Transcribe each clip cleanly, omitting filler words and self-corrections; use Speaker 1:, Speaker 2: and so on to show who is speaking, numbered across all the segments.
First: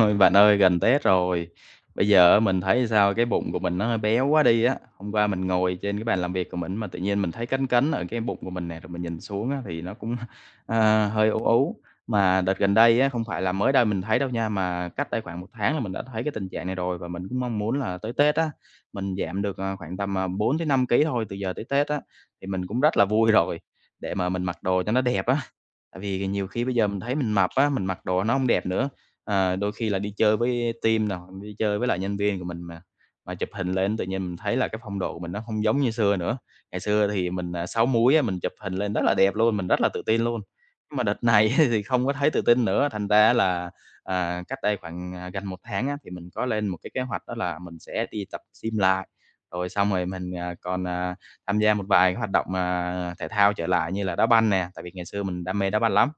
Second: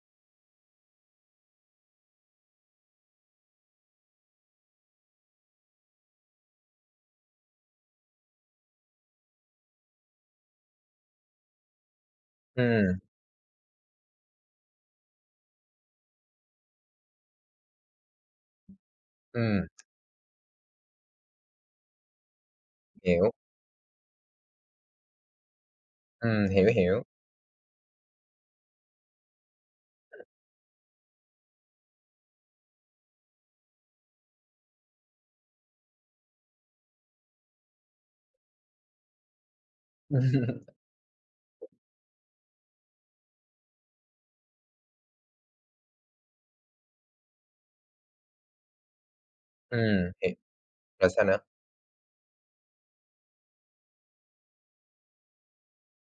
Speaker 1: Ôi, bạn ơi, gần Tết rồi. Bây giờ á mình thấy sao cái bụng của mình nó hơi béo quá đi á. Hôm qua mình ngồi trên cái bàn làm việc của mình mà tự nhiên mình thấy cấn cấn ở cái bụng của mình nè, rồi mình nhìn xuống á thì nó cũng, hơi ú ú. Mà đợt gần
Speaker 2: Ừm,
Speaker 1: đây á, không phải là mới đây mình thấy đâu nha, mà cách đây khoảng 1 tháng là mình đã thấy cái tình trạng này rồi và mình cũng mong muốn là tới Tết á, mình giảm được,
Speaker 2: ừm,
Speaker 1: khoảng tầm, 4 tới năm ký thôi, từ giờ tới Tết á, thì mình cũng rất là
Speaker 2: hiểu,
Speaker 1: vui rồi, để mà mình mặc đồ cho nó đẹp á. Tại vì nhiều khi
Speaker 2: hiểu,
Speaker 1: bây giờ mình
Speaker 2: hiểu.
Speaker 1: thấy mình mập á, mình mặc đồ nó không đẹp nữa. Ờ, đôi khi là đi chơi với team nè, hoặc đi chơi với lại nhân viên của mình mà chụp hình lên tự nhiên mình thấy là cái phong độ của mình nó không giống như xưa nữa. Ngày xưa thì mình, 6 múi á, mình chụp hình lên rất là đẹp luôn, mình rất là tự tin luôn. Nhưng mà đợt này thì không có thấy tự tin nữa, thành ra là, cách đây khoảng, gần 1 tháng á, thì mình có lên một cái kế hoạch đó là mình sẽ đi tập gym lại, rồi xong rồi
Speaker 2: Ừm, hiểu.
Speaker 1: mình, còn,
Speaker 2: Rồi sao nữa?
Speaker 1: tham gia một vài cái hoạt động mà thể thao trở lại như là đá banh nè, tại vì ngày xưa mình đam mê đá banh lắm.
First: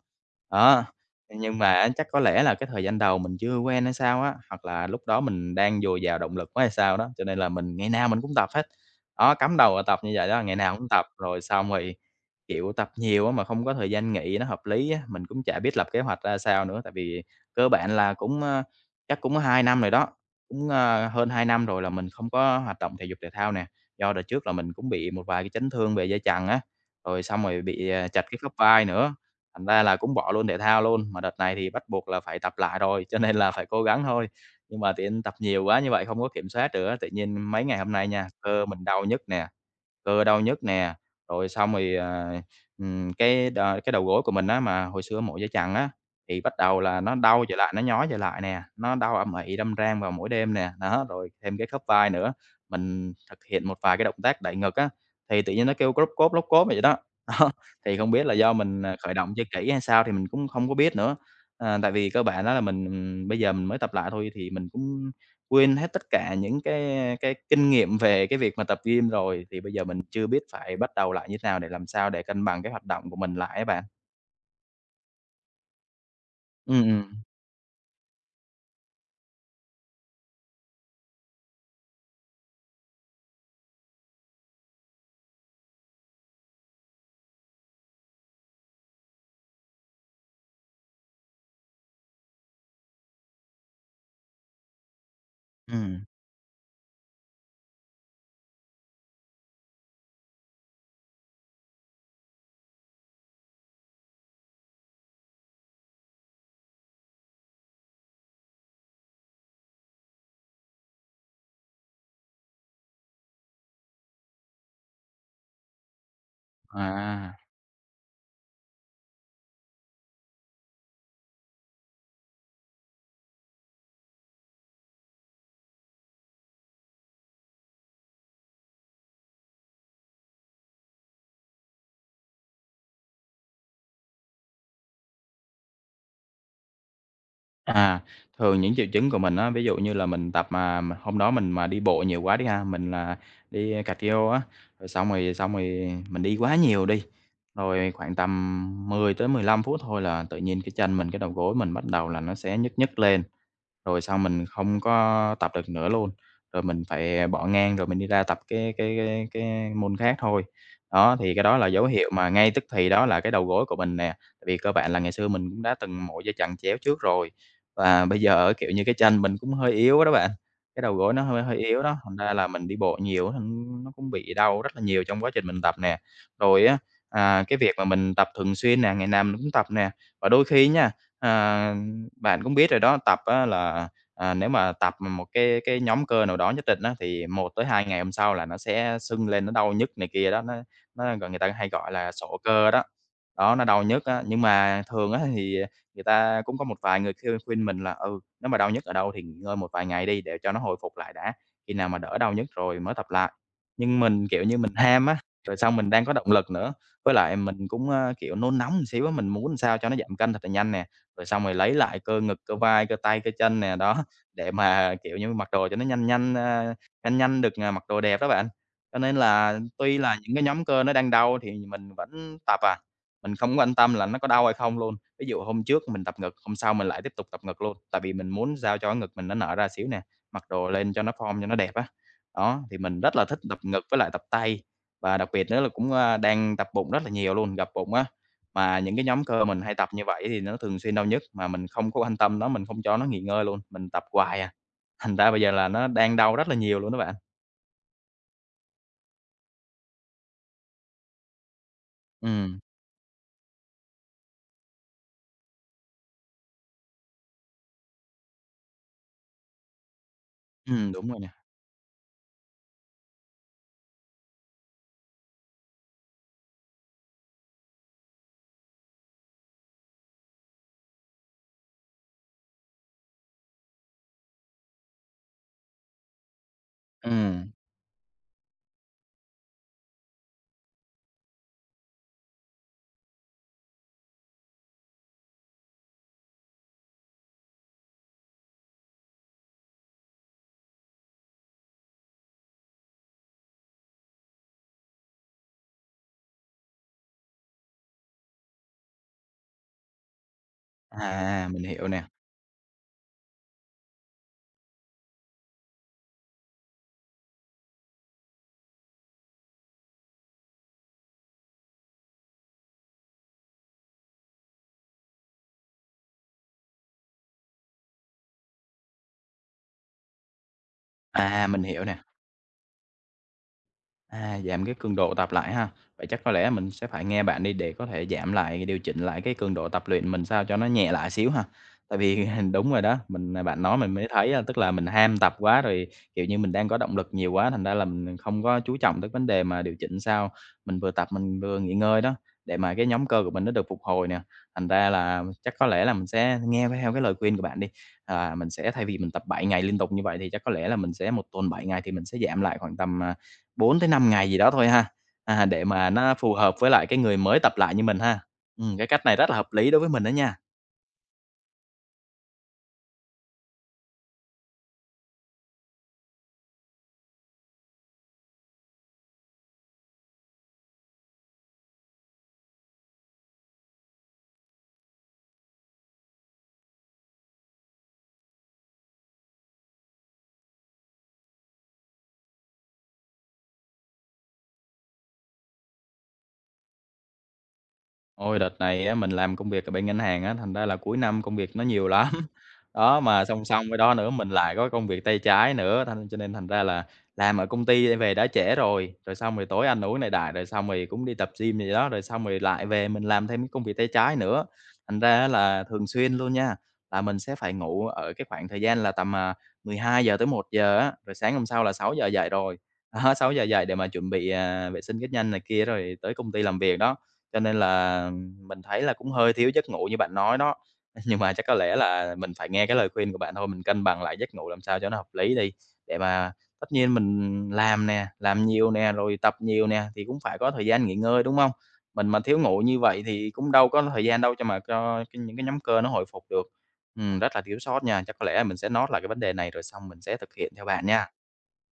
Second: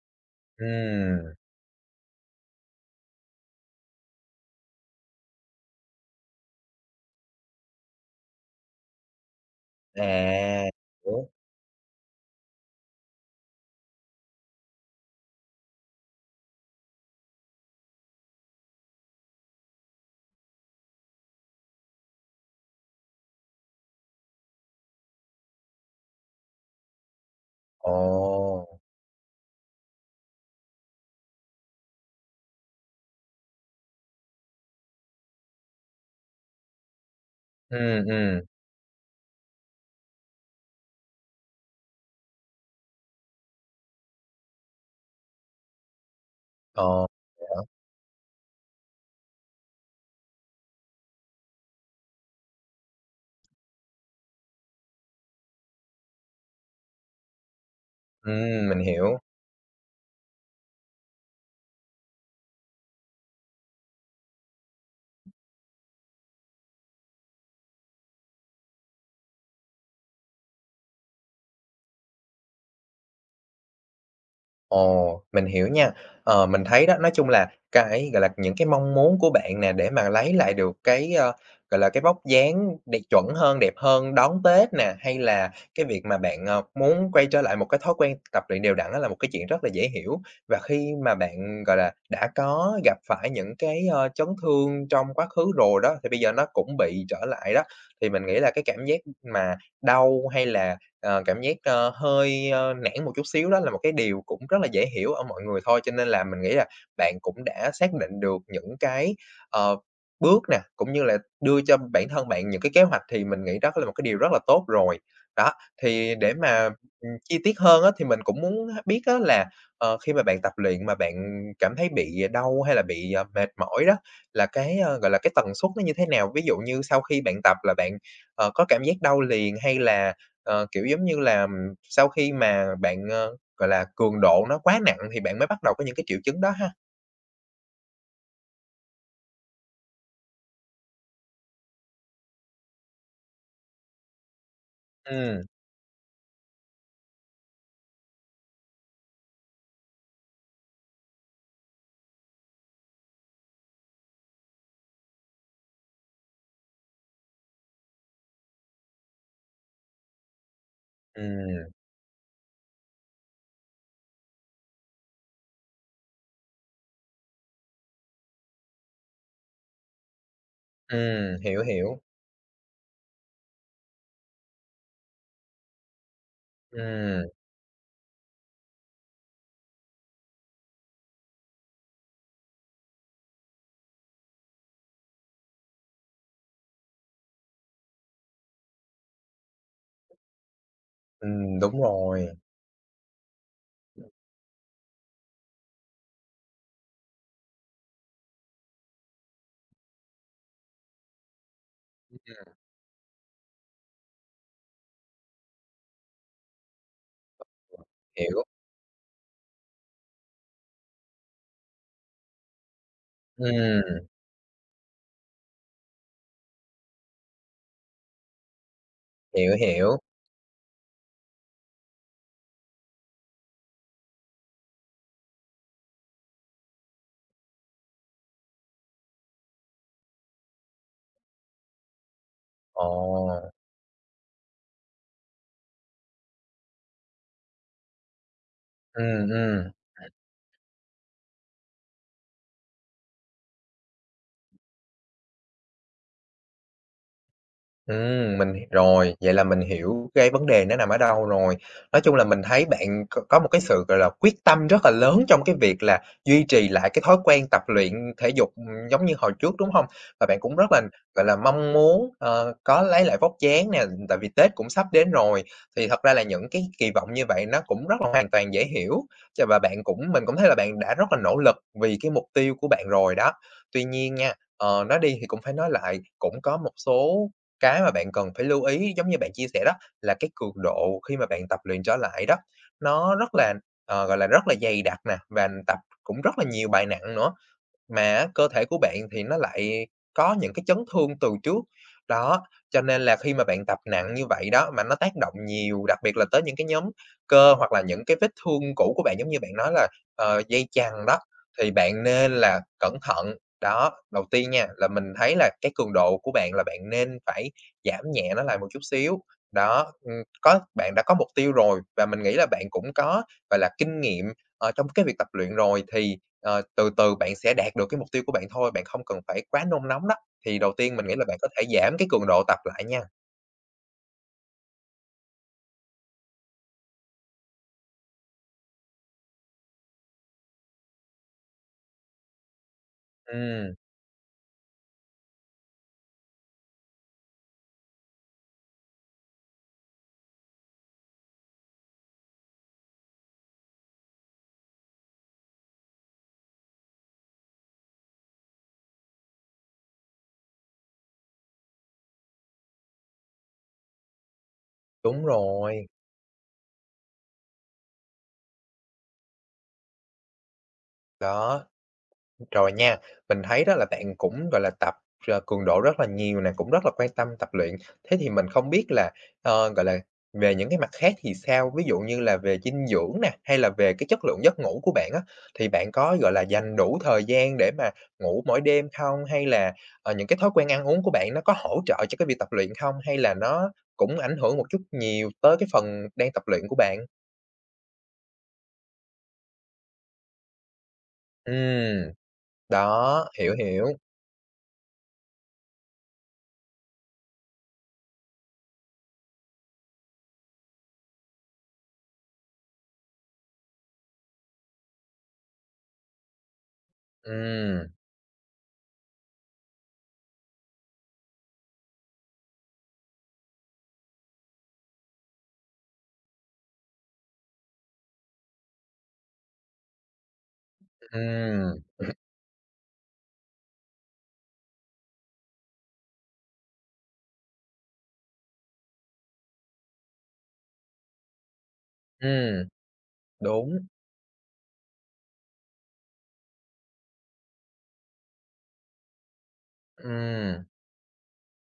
Speaker 1: Đó,
Speaker 2: Ừm,
Speaker 1: nhưng mà á chắc có lẽ là cái thời gian đầu mình chưa quen hay sao á, hoặc là lúc đó mình đang dồi dào động lực quá hay sao đó, cho nên là mình ngày nào mình cũng tập hết. Đó, cắm đầu vào tập như vậy đó, ngày
Speaker 2: à,
Speaker 1: nào cũng tập,
Speaker 2: hiểu.
Speaker 1: rồi xong rồi, kiểu, tập nhiều á mà không có thời gian nghỉ nó hợp lý á, mình cũng chả biết lập kế hoạch ra sao nữa, tại vì cơ bản là cũng, chắc cũng 2 năm rồi đó, cũng, hơn 2 năm rồi là mình không có hoạt động thể dục thể thao nè. Do đợt trước là mình cũng bị một vài cái chấn thương về dây chằng á, rồi xong rồi bị,
Speaker 2: Ồ,
Speaker 1: trật cái khớp vai nữa, thành ra là cũng bỏ luôn thể thao luôn. Mà đợt này thì bắt buộc là phải tập lại rồi, cho nên là phải cố gắng thôi. Nhưng mà tiện tập nhiều quá như vậy không có kiểm soát được á, tự nhiên mấy ngày hôm
Speaker 2: ừm,
Speaker 1: nay nha,
Speaker 2: ừm,
Speaker 1: cơ mình đau nhức nè, cơ đau nhức nè, rồi xong rồi, cái đầu gối của mình á, mà hồi xưa mổ dây chằng á, thì bắt đầu là
Speaker 2: ồ,
Speaker 1: nó đau trở
Speaker 2: hiểu.
Speaker 1: lại, nó nhói trở lại nè, nó đau âm ỉ, đâm rang vào mỗi đêm nè, đó, rồi thêm cái khớp vai nữa. Mình thực hiện một vài cái động tác đẩy ngực á, thì tự nhiên nó kêu lóc cóp" vậy đó. Đó, thì không biết là do
Speaker 2: Mình
Speaker 1: mình, khởi
Speaker 2: hiểu.
Speaker 1: động chưa kỹ hay sao thì mình cũng không có biết nữa. Tại vì cơ bản á là mình, bây giờ mình mới tập lại thôi thì mình cũng quên hết tất cả những cái kinh nghiệm về cái việc mà tập gym rồi, thì bây giờ mình chưa biết phải bắt đầu lại như thế nào để làm sao để cân bằng cái hoạt động của mình lại á bạn.
Speaker 2: Ồ, mình hiểu nha. Ờ, mình
Speaker 1: Ừm,
Speaker 2: thấy đó, nói
Speaker 1: ừm,
Speaker 2: chung là cái, gọi là, những cái mong muốn của bạn nè, để mà lấy lại được cái, gọi là, cái vóc dáng đẹp chuẩn hơn, đẹp hơn đón Tết nè, hay là cái việc mà bạn, muốn quay trở lại một cái thói quen tập luyện đều đặn á là một cái chuyện rất là dễ hiểu. Và khi mà bạn, gọi là, đã có gặp phải những cái, chấn thương trong quá khứ rồi đó,
Speaker 1: ừm,
Speaker 2: thì bây giờ nó cũng bị trở lại đó, thì mình nghĩ là cái cảm giác mà đau hay là cảm giác, hơi, nản một chút xíu đó là một cái điều cũng rất là dễ hiểu ở mọi người thôi. Cho nên là mình nghĩ là bạn cũng đã xác định được những cái, ờ, bước nè, cũng như là đưa cho bản thân bạn những cái kế hoạch thì mình nghĩ đó là một cái điều rất là tốt rồi. Đó, thì để mà,
Speaker 1: à.
Speaker 2: chi tiết hơn á, thì mình cũng muốn biết á là, khi mà bạn tập luyện mà bạn cảm thấy bị đau hay là bị, mệt mỏi đó, là cái, gọi là, cái tần suất nó như thế nào? Ví dụ như sau khi bạn tập là bạn, có cảm giác đau liền hay là kiểu, giống như là, sau khi mà bạn, gọi là, cường độ nó quá nặng thì bạn mới bắt đầu có những cái triệu chứng đó ha?
Speaker 1: À, thường những triệu chứng của mình á, ví dụ như là mình tập mà hôm đó mình mà đi bộ nhiều quá đi ha, mình là đi cardio á, rồi xong rồi
Speaker 2: Ừm,
Speaker 1: xong rồi mình đi quá nhiều đi, rồi khoảng tầm 10 tới 15 phút thôi là tự nhiên cái chân mình, cái đầu gối mình bắt đầu là nó sẽ nhức nhức lên, rồi xong mình không có tập được nữa luôn, rồi mình phải bỏ ngang rồi mình đi ra tập cái môn khác thôi. Đó, thì cái đó là
Speaker 2: ừm,
Speaker 1: dấu hiệu mà ngay tức thì đó là cái đầu gối của mình nè. Tại vì cơ bản là ngày xưa mình cũng đã từng mổ dây chằng chéo trước rồi, và bây giờ á, kiểu như, cái chân mình cũng hơi yếu á đó bạn, cái đầu gối nó hơi hơi
Speaker 2: hiểu,
Speaker 1: yếu đó,
Speaker 2: hiểu.
Speaker 1: thành ra là mình đi bộ nhiều thành nó cũng bị đau rất là nhiều trong quá trình mình tập nè. Rồi á,
Speaker 2: Ừm,
Speaker 1: cái việc mà mình tập thường xuyên nè, ngày nào mình cũng tập nè, và đôi khi nha, à, bạn cũng biết rồi đó, tập á là, nếu mà tập mà một cái nhóm cơ nào đó nhất định á, thì 1 tới 2 ngày hôm sau là nó sẽ sưng lên, nó đau nhức này kia đó, nó, người ta hay
Speaker 2: đúng
Speaker 1: gọi là
Speaker 2: rồi.
Speaker 1: sổ cơ đó. Đó, nó đau nhức á, nhưng mà thường á thì người ta cũng có một vài người khuyên khuyên mình là "Ừ, nếu mà đau nhức ở đâu thì nghỉ ngơi một vài ngày đi để cho nó hồi phục lại đã, khi nào mà đỡ đau
Speaker 2: Ừm,
Speaker 1: nhức rồi mới tập lại." Nhưng mình, kiểu như, mình ham á, rồi xong mình đang có động lực nữa, với lại mình cũng, kiểu,
Speaker 2: hiểu.
Speaker 1: nôn nóng một xíu á, mình muốn sao cho nó giảm cân thật là nhanh nè, rồi xong rồi lấy lại cơ ngực, cơ vai, cơ tay, cơ chân nè, đó,
Speaker 2: Ừm,
Speaker 1: để mà, kiểu như, mặc đồ cho nó nhanh nhanh, nhanh nhanh được, mặc đồ đẹp đó bạn. Cho nên
Speaker 2: hiểu,
Speaker 1: là
Speaker 2: hiểu.
Speaker 1: tuy là những cái nhóm cơ nó đang đau thì mình vẫn tập à. Mình không quan tâm là nó có đau hay không luôn. Ví dụ hôm trước mình tập ngực, hôm sau mình lại tiếp tục tập ngực luôn, tại vì mình muốn sao cho cái ngực mình nó nở ra xíu nè, mặc đồ lên cho nó form cho nó đẹp á. Đó, thì mình rất là
Speaker 2: Ồ,
Speaker 1: thích tập ngực với lại tập tay, và đặc biệt nữa là cũng, đang tập bụng rất là nhiều luôn, gập bụng á. Mà những cái nhóm
Speaker 2: ừm,
Speaker 1: cơ mình
Speaker 2: ừm.
Speaker 1: hay tập như vậy thì nó thường xuyên đau nhức, mà mình không có quan tâm nó, mình không cho nó nghỉ ngơi luôn, mình tập hoài à. Thành ra bây giờ là nó đang đau rất là nhiều luôn đó bạn.
Speaker 2: Mình h rồi, vậy là mình hiểu cái vấn đề nó nằm ở đâu rồi. Nói chung là
Speaker 1: Ừ
Speaker 2: mình thấy bạn có một cái sự, gọi là, quyết tâm rất là lớn trong cái việc là duy trì lại cái thói quen tập luyện thể dục, giống như hồi trước, đúng không? Và bạn cũng rất là,
Speaker 1: đúng rồi
Speaker 2: gọi
Speaker 1: nè.
Speaker 2: là, mong muốn, có lấy lại vóc dáng nè, tại vì Tết cũng sắp đến rồi, thì thật ra là những cái kỳ vọng như vậy nó cũng rất là hoàn toàn dễ hiểu, ch và bạn cũng mình cũng thấy là bạn đã rất là nỗ lực vì cái mục tiêu của bạn rồi đó. Tuy nhiên nha, nói đi thì cũng phải nói lại, cũng có một số
Speaker 1: Ừm,
Speaker 2: cái mà bạn cần phải lưu ý giống như bạn chia sẻ đó, là cái cường độ khi mà bạn tập luyện trở lại đó, nó rất là, gọi là, rất là dày đặc nè, và tập cũng rất là nhiều bài nặng nữa. Mà á, cơ thể của bạn thì nó lại có những cái chấn thương từ trước. Đó, cho nên là khi mà bạn tập nặng như vậy đó, mà nó tác động nhiều, đặc biệt là tới những cái nhóm cơ hoặc là những cái vết thương cũ của bạn, giống như bạn nói là, dây chằng đó,
Speaker 1: mình
Speaker 2: thì
Speaker 1: hiểu
Speaker 2: bạn
Speaker 1: nè,
Speaker 2: nên là cẩn thận. Đó, đầu tiên nha, là mình thấy là cái cường độ của bạn là bạn nên phải giảm nhẹ nó lại một chút xíu. Đó, có bạn đã có mục tiêu rồi và mình nghĩ là bạn cũng có, gọi là, kinh nghiệm, trong cái việc tập luyện rồi thì từ từ bạn sẽ đạt được cái mục tiêu của bạn thôi, bạn không cần phải quá nôn nóng đó. Thì đầu tiên mình nghĩ là bạn có
Speaker 1: mình
Speaker 2: thể
Speaker 1: hiểu
Speaker 2: giảm
Speaker 1: nè.
Speaker 2: cái cường độ tập lại nha.
Speaker 1: À, giảm cái cường độ tập lại ha. Vậy chắc có lẽ mình sẽ phải nghe bạn đi để có thể giảm lại, điều chỉnh lại cái cường độ tập luyện mình sao cho nó nhẹ lại xíu ha. Tại vì đúng rồi đó, mình bạn
Speaker 2: Ừm,
Speaker 1: nói mình mới thấy á, tức là mình ham tập quá rồi, kiểu như mình đang có động lực nhiều quá, thành ra là mình không có chú trọng tới vấn đề mà điều chỉnh sao mình vừa tập mình vừa nghỉ ngơi đó, để mà cái nhóm cơ của mình nó được phục hồi nè. Thành ra là chắc có lẽ là mình sẽ nghe theo cái lời khuyên của bạn đi. À, mình sẽ thay vì mình tập 7 ngày liên tục như vậy thì chắc có lẽ là mình sẽ 1 tuần 7 ngày thì mình sẽ giảm lại khoảng tầm 4 tới 5 ngày gì đó thôi ha,
Speaker 2: đúng
Speaker 1: để
Speaker 2: rồi,
Speaker 1: mà nó phù hợp với lại cái người mới tập lại như mình ha. Cái cách này rất là hợp lý đối với mình đó nha.
Speaker 2: đó. Rồi nha, mình thấy đó là bạn cũng, gọi là, tập, cường độ rất là nhiều nè, cũng rất là quan tâm tập luyện. Thế thì mình không biết là, gọi là, về những cái mặt khác thì sao? Ví dụ như là về dinh dưỡng nè, hay là về cái chất lượng giấc ngủ của bạn á, thì bạn có, gọi là, dành đủ thời gian để mà ngủ mỗi đêm không? Hay là, những cái thói quen ăn uống của bạn nó có hỗ trợ cho cái việc tập luyện không? Hay là nó cũng ảnh hưởng một chút nhiều tới cái phần đang tập luyện của bạn?
Speaker 1: Ôi, đợt này á, mình làm công việc ở bên ngân hàng á, thành ra là cuối năm công việc nó nhiều lắm.
Speaker 2: Ừ,
Speaker 1: Đó,
Speaker 2: đó,
Speaker 1: mà song
Speaker 2: hiểu,
Speaker 1: song với
Speaker 2: hiểu.
Speaker 1: đó nữa mình lại có công việc tay trái nữa, thành cho nên thành ra là làm ở công ty về đã trễ rồi, rồi xong rồi tối ăn uống này đại rồi xong rồi cũng đi tập gym gì đó, rồi xong rồi lại về mình làm thêm cái công việc tay trái nữa. Thành ra á là thường xuyên luôn nha, là mình sẽ phải
Speaker 2: Ừ,
Speaker 1: ngủ ở cái khoảng thời gian là tầm, 12 giờ tới 1:00 á, rồi sáng hôm sau là 6 giờ dậy rồi. Đó, sáu giờ dậy để mà chuẩn bị, vệ sinh cá nhân này kia rồi tới công ty làm việc đó. Cho nên là mình thấy là cũng hơi thiếu giấc ngủ như bạn nói đó. Nhưng mà chắc có lẽ
Speaker 2: ừ,
Speaker 1: là mình phải nghe cái lời khuyên của bạn thôi, mình cân bằng lại giấc ngủ làm sao cho nó hợp lý đi, để mà tất nhiên mình làm nè, làm nhiều nè, rồi tập nhiều nè, thì cũng phải có thời gian nghỉ ngơi, đúng không? Mình mà
Speaker 2: ừ.
Speaker 1: thiếu ngủ như vậy thì cũng đâu
Speaker 2: Đúng,
Speaker 1: có thời gian đâu cho mà cho những cái nhóm cơ nó hồi phục được. Rất là thiếu sót nha, chắc có lẽ mình sẽ note lại cái vấn đề này rồi xong mình sẽ thực hiện
Speaker 2: ừm.
Speaker 1: theo bạn nha.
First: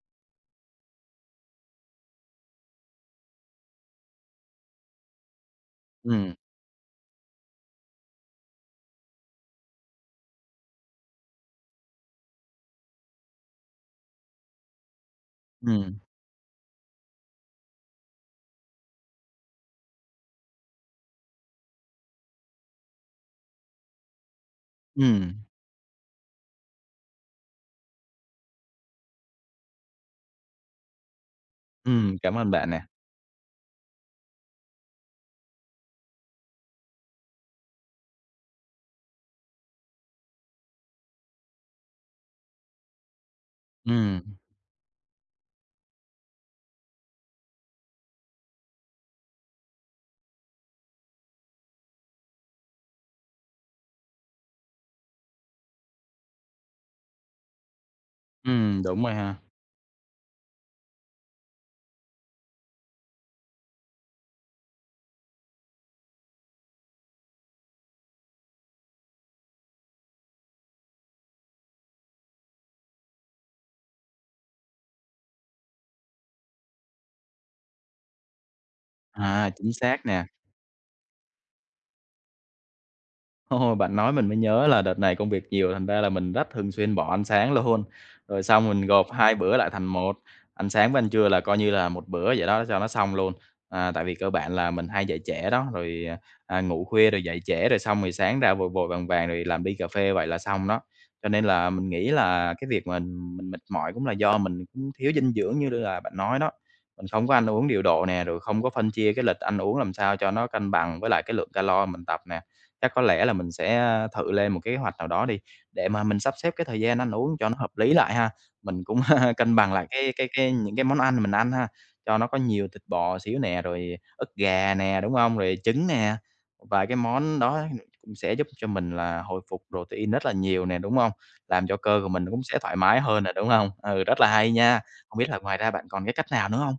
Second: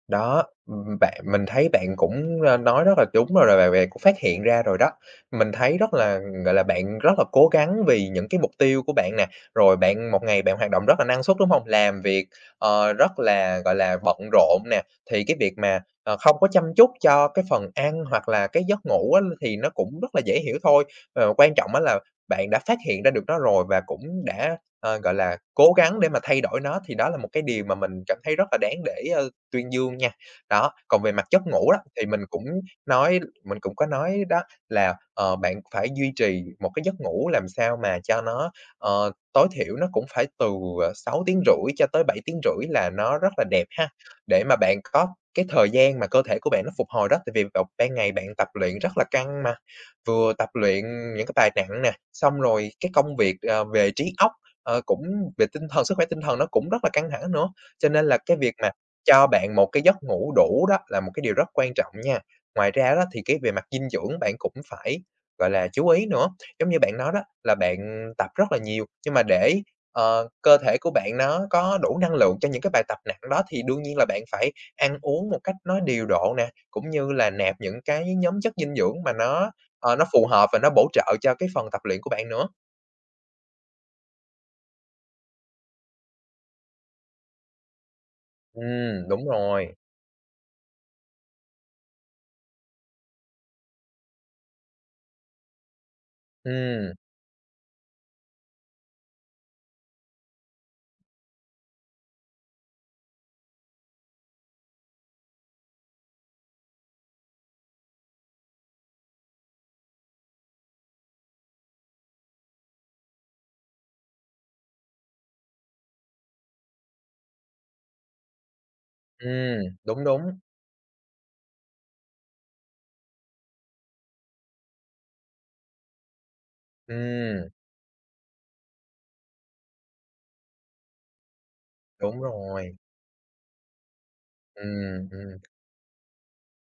Speaker 2: Đó, bạn mình thấy bạn cũng, nói rất là đúng rồi, rồi bạn bè cũng phát hiện ra rồi đó. Mình thấy rất là,
Speaker 1: Ừ
Speaker 2: gọi là, bạn rất là cố gắng vì những cái mục tiêu của bạn nè, rồi bạn một ngày bạn hoạt động rất là năng suất, đúng hông? Làm việc, rất là, gọi là, bận rộn nè, thì cái việc mà,
Speaker 1: ừ
Speaker 2: không có chăm chút cho cái phần ăn hoặc là cái giấc ngủ á thì nó cũng rất là dễ hiểu thôi. Quan trọng á là bạn đã phát hiện ra được nó rồi và cũng đã, gọi là,
Speaker 1: ừm,
Speaker 2: cố gắng để mà thay đổi nó thì đó là một cái điều mà mình cảm thấy rất là đáng để, tuyên dương nha. Đó, còn về mặt giấc ngủ đó, thì mình
Speaker 1: Cảm
Speaker 2: cũng
Speaker 1: ơn bạn nè.
Speaker 2: có nói đó là, bạn phải duy trì một cái giấc ngủ làm sao mà cho nó, tối thiểu nó cũng phải từ, 6,5 tiếng rưỡi cho tới bảy tiếng rưỡi là nó rất là đẹp ha,
Speaker 1: Ừ
Speaker 2: để mà bạn có cái thời gian mà cơ thể của bạn nó phục hồi đó. Tại vì vào ban ngày bạn tập luyện rất là căng mà, vừa tập luyện những cái bài nặng nè, xong rồi cái công việc, về trí óc, cũng về tinh thần sức khỏe tinh thần nó cũng rất là căng thẳng nữa. Cho nên là cái việc mà
Speaker 1: ừm, đúng rồi
Speaker 2: cho
Speaker 1: ha.
Speaker 2: bạn một cái giấc ngủ đủ đó là một cái điều rất quan trọng nha. Ngoài ra đó thì cái về mặt dinh dưỡng bạn cũng phải, gọi là, chú ý nữa. Giống như bạn nói đó là bạn tập rất là nhiều, nhưng mà để, cơ thể của bạn nó có đủ năng lượng cho những cái bài tập nặng đó thì đương nhiên là bạn phải ăn uống một cách nó điều độ nè, cũng như là nạp những cái nhóm chất dinh dưỡng mà
Speaker 1: À,
Speaker 2: nó,
Speaker 1: chính
Speaker 2: nó
Speaker 1: xác nè.
Speaker 2: phù hợp và nó bổ trợ cho cái phần tập luyện của bạn nữa.
Speaker 1: Ồ, bạn nói mình mới nhớ là đợt này công việc nhiều, thành ra là mình rất thường xuyên bỏ ăn sáng luôn, rồi xong mình gộp
Speaker 2: Đúng
Speaker 1: 2 bữa lại
Speaker 2: rồi.
Speaker 1: thành một, ăn sáng với ăn trưa là coi như là một bữa vậy đó cho nó xong luôn. À, tại vì cơ bản là mình hay dậy trễ đó, rồi, ngủ
Speaker 2: Ừm,
Speaker 1: khuya rồi dậy trễ, rồi xong rồi sáng ra vội vội vàng vàng rồi làm ly cà phê vậy là xong đó. Cho nên là mình nghĩ là cái việc mình mệt mỏi cũng là do mình cũng thiếu dinh dưỡng như là bạn nói đó, mình không có ăn uống điều độ nè, rồi không có phân chia cái lịch ăn uống làm sao cho nó cân bằng với lại cái lượng calo mình tập nè. Chắc có lẽ là mình sẽ thử lên một cái kế hoạch nào đó đi, để mà mình sắp xếp cái thời gian ăn uống cho nó hợp lý lại ha. Mình cũng cân bằng lại
Speaker 2: đúng, đúng.
Speaker 1: cái những cái món ăn mình ăn ha, cho nó có nhiều thịt bò xíu nè, rồi ức gà nè, đúng không? Rồi trứng nè, và cái món
Speaker 2: Ừm,
Speaker 1: đó cũng sẽ giúp cho mình là hồi phục protein rất là nhiều nè, đúng không? Làm cho cơ của
Speaker 2: đúng
Speaker 1: mình cũng sẽ
Speaker 2: rồi.
Speaker 1: thoải mái hơn nè, đúng không? Ừ, rất là hay nha.
Speaker 2: Ừm,
Speaker 1: Không biết
Speaker 2: ừm.
Speaker 1: là ngoài ra bạn còn cái cách nào nữa không?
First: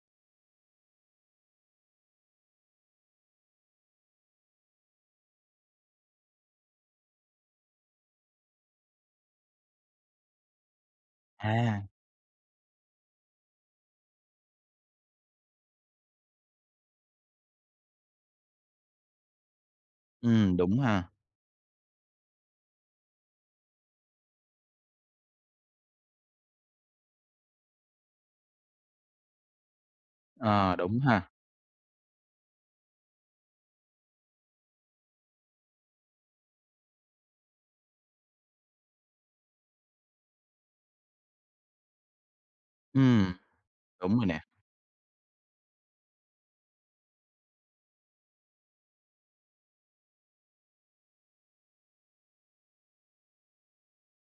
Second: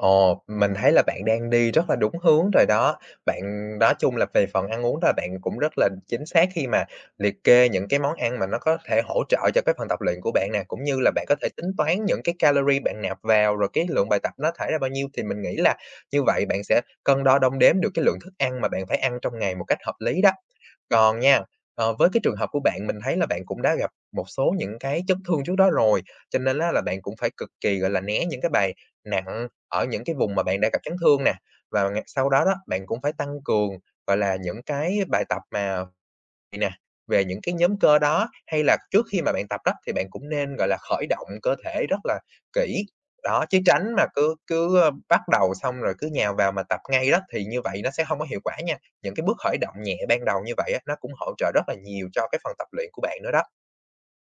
Speaker 2: Ồ, mình thấy là bạn đang đi rất là đúng hướng rồi đó. Bạn nói chung là về phần ăn uống là bạn cũng rất là chính xác khi mà liệt kê những cái món ăn mà nó có thể hỗ trợ cho cái phần tập luyện của bạn nè, cũng như là bạn có thể tính
Speaker 1: À,
Speaker 2: toán những cái calorie bạn nạp vào, rồi cái lượng bài tập nó thải ra bao nhiêu. Thì mình nghĩ là như vậy bạn sẽ cân đo đong đếm được cái lượng thức ăn mà bạn phải ăn trong ngày một cách hợp lý đó.
Speaker 1: Đúng ha.
Speaker 2: Còn nha, với cái trường hợp của bạn, mình thấy là bạn cũng đã gặp một số những cái chấn thương trước đó rồi, cho nên á là bạn cũng phải cực kỳ, gọi là, né những cái bài nặng ở những cái vùng mà bạn đã
Speaker 1: Ờ,
Speaker 2: gặp chấn
Speaker 1: đúng
Speaker 2: thương
Speaker 1: ha.
Speaker 2: nè, và sau đó đó, bạn cũng phải tăng cường, gọi là, những cái bài tập mà nè, về những cái nhóm cơ đó, hay là trước khi mà bạn tập đó thì bạn cũng nên, gọi là, khởi động cơ thể rất là kỹ.
Speaker 1: Ừm,
Speaker 2: Đó, chứ tránh mà
Speaker 1: đúng rồi
Speaker 2: cứ
Speaker 1: nè.
Speaker 2: cứ, bắt đầu xong rồi cứ nhào vào mà tập ngay đó thì như vậy nó sẽ không có hiệu quả nha. Những cái bước khởi động nhẹ ban đầu như vậy á, nó cũng hỗ trợ rất là nhiều cho cái phần tập luyện của bạn nữa đó.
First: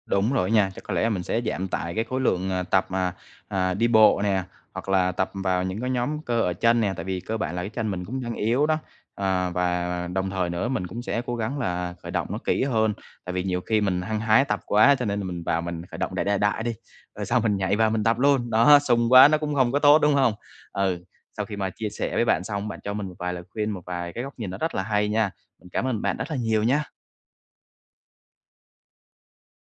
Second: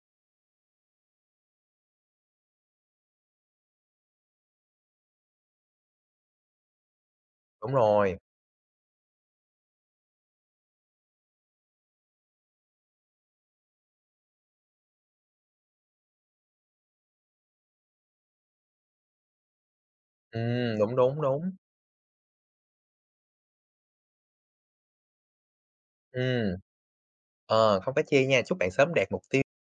Speaker 1: Đúng rồi nha, chắc có lẽ mình sẽ giảm tải cái khối lượng, tập, mà đi bộ nè, hoặc là tập vào những cái nhóm cơ ở chân nè, tại vì cơ bản là cái
Speaker 2: Đúng
Speaker 1: chân mình
Speaker 2: rồi,
Speaker 1: cũng đang yếu đó. À, và đồng thời nữa mình cũng sẽ cố gắng là khởi động nó kỹ hơn, tại vì nhiều khi mình hăng hái tập quá cho nên là mình vào mình khởi động đại đại đại đi, rồi xong mình nhảy vào mình tập luôn, đó, sùng quá nó cũng không có tốt, đúng không?
Speaker 2: đúng,
Speaker 1: Ừ,
Speaker 2: đúng,
Speaker 1: sau
Speaker 2: đúng.
Speaker 1: khi mà chia sẻ với bạn xong, bạn cho mình một vài lời khuyên, một vài cái góc nhìn nó rất là hay nha. Mình cảm ơn bạn rất là
Speaker 2: Ừm,
Speaker 1: nhiều nha.
Speaker 2: không phải chê nha, chúc bạn sớm đạt mục tiêu.